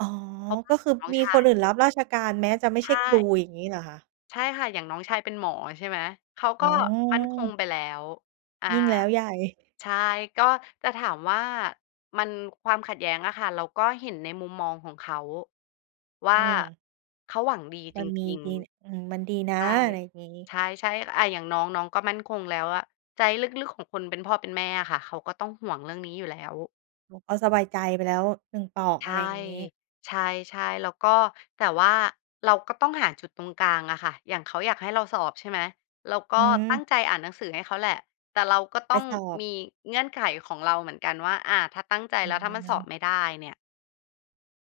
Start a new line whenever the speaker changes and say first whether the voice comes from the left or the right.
right: อ๋อ
left: เพราะว่
right: ก
left: า
right: ็
left: ข
right: คื
left: อ
right: อ
left: งน้อง
right: มี
left: ช
right: ค
left: า
right: น
left: ย
right: อื่นรับราชการแม้จะไม่
left: ใช
right: ใช่ครู
left: ่
right: อย่างงี้เหรอคะ?
left: ใช่ค่ะ อย่างน้องชายเป็นหมอ ใช่ไหม เขา
right: อ
left: ก
right: ๋
left: ็
right: อ
left: มั่นคงไปแล้ว อา
right: ยิ่งแล้วใหญ่
left: ใช่ ก็จะถามว่ามัน ความขัดแย้งอะค่ะ เราก็เห็นในมุมมองของเขาว
right: อ
left: ่
right: ื
left: า
right: ม
left: เขาหวังดี
right: ม
left: จ
right: ันมี
left: ริง
right: ดี อืม มันดีน
left: ๆ ใ
right: ะ
left: ช่
right: อะไรอย่างงี้
left: ใช่ ๆ อา อย่างน้อง น้องก็มั่นคงแล้วอะ ใจลึก ๆ ของคนเป็นพ่อเป็นแม่อะค่ะเขาก็ต้องห่วงเรื่องนี้อยู่แล้ว
right: เขาก็สบายใจไปแล้ว 1 เปราะ
left: ใช
right: อะไ
left: ่
right: รอย่างงี้
left: ใช่ ๆ แล้วก็ แต่ว่าเราก็ต้องหาจุดตรงกลางอะค่ะ อย่างเขาอยากให้เราสอบ ใช่ไหม เราก
right: อ
left: ็
right: ื
left: ต
right: ม
left: ั้งใจอ่านหนังสือให้เขาแหละ แต่เราก็ต
right: ไป
left: ้อง
right: สอบ
left: มีเงื่อนไขของเราเหมือนกันว่า อา ถ้าตั้งใจแ
right: อ
left: ล้ว ถ้ามันสอ
right: ือ
left: บไม่ได้เนี่ย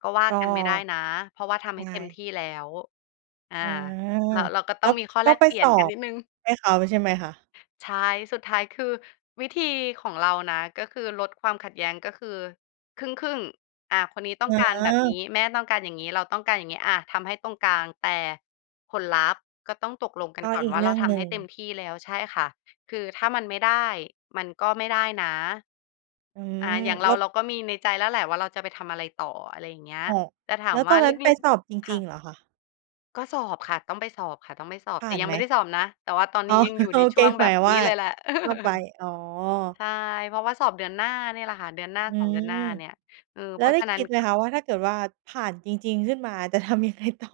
left: ก็ว่า
right: ก็
left: กันไม่ได้นะ เพราะว่าท
right: ใช
left: ำให้เต็มท
right: ่
left: ี่แล้ว อา
right: อ๋อ
left: เรา เราก็
right: แ
left: ต
right: ล
left: ้
right: ้
left: อง
right: ว
left: มีข้อ
right: ก
left: แ
right: ็
left: ลก
right: ไป
left: เปลี่
right: ส
left: ยน
right: อ
left: กัน
right: บ
left: นิดหนึ่ง
right: ให้เขา ใช่ไหมคะ?
left: ใช่ สุดท้าย คือวิธีของเรานะ ก็คือลดความขัดแย้งก็คือครึ่ง ๆ อ่า คนนี้ต้อ
right: อ
left: ง
right: ๋
left: การแบบนี
right: อ
left: ้ แม่ต้องการอย่างงี้ เราต้องการอย่างงี้ อา ทำให้ตรงกลาง แต่ผลลัพธ์ก็ต้องตกลงกั
right: ก
left: น
right: ็
left: ก่อ
right: อ
left: น
right: ีก
left: ว่า
right: เร
left: เร
right: ื่
left: า
right: อง
left: ท
right: หน
left: ำ
right: ึ
left: ให
right: ่
left: ้
right: ง
left: เต็มที่แล้ว ใช่ค่ะ คือถ้ามันไม่ได้ มันก็ไม่ได้นะ
right: อื
left: อ่า
right: ม
left: อย่างเร
right: แล
left: า
right: ้ว
left: เราก็มีในใจแล้วแหละว่าเราจะไปทำอะไรต่อ อะไรอย่างเงี้ย
right: อ๋อ
left: แต่ถา
right: แล้
left: ม
right: วต
left: ว่
right: อ
left: า
right: นน
left: ล
right: ั้นไป
left: ึก
right: สอบจ
left: ๆ ค
right: ริ
left: ่ะ
right: ง ๆ เหรอคะ?
left: ก็สอบค่ะ ต้องไปสอบค่ะ ต้องไปสอบ
right: ผ
left: แ
right: ่
left: ต
right: า
left: ่
right: น
left: ยั
right: ไ
left: ง
right: ห
left: ไ
right: ม?
left: ม่ได้สอบนะ แต่ว่าตอน
right: อ
left: น
right: ๋
left: ี
right: อ
left: ้ยังอยู่
right: โอ
left: ใน
right: เ
left: ช
right: ค
left: ่วง
right: ห
left: แ
right: ม
left: บ
right: าย
left: บ
right: ถึงว
left: นี
right: ่
left: ้
right: า
left: เลยแหละ
right: ก็ไป อ๋อ
left: ใช่ เพราะว่าสอบเดือนหน้าเนี่ยแหละค่ะ เดือนหน้า
right: อื
left: 2 เดือนหน้
right: ม
left: าเนี่ย เออ
right: แล
left: เ
right: ้
left: พ
right: ว
left: รา
right: ไ
left: ะ
right: ด้
left: ฉะน
right: ค
left: ั้น
right: ิดไหม
left: ก็
right: คะว่าถ้าเกิดว่าผ่านจริง ๆ ขึ้นมา จะทำยังไงต่อ?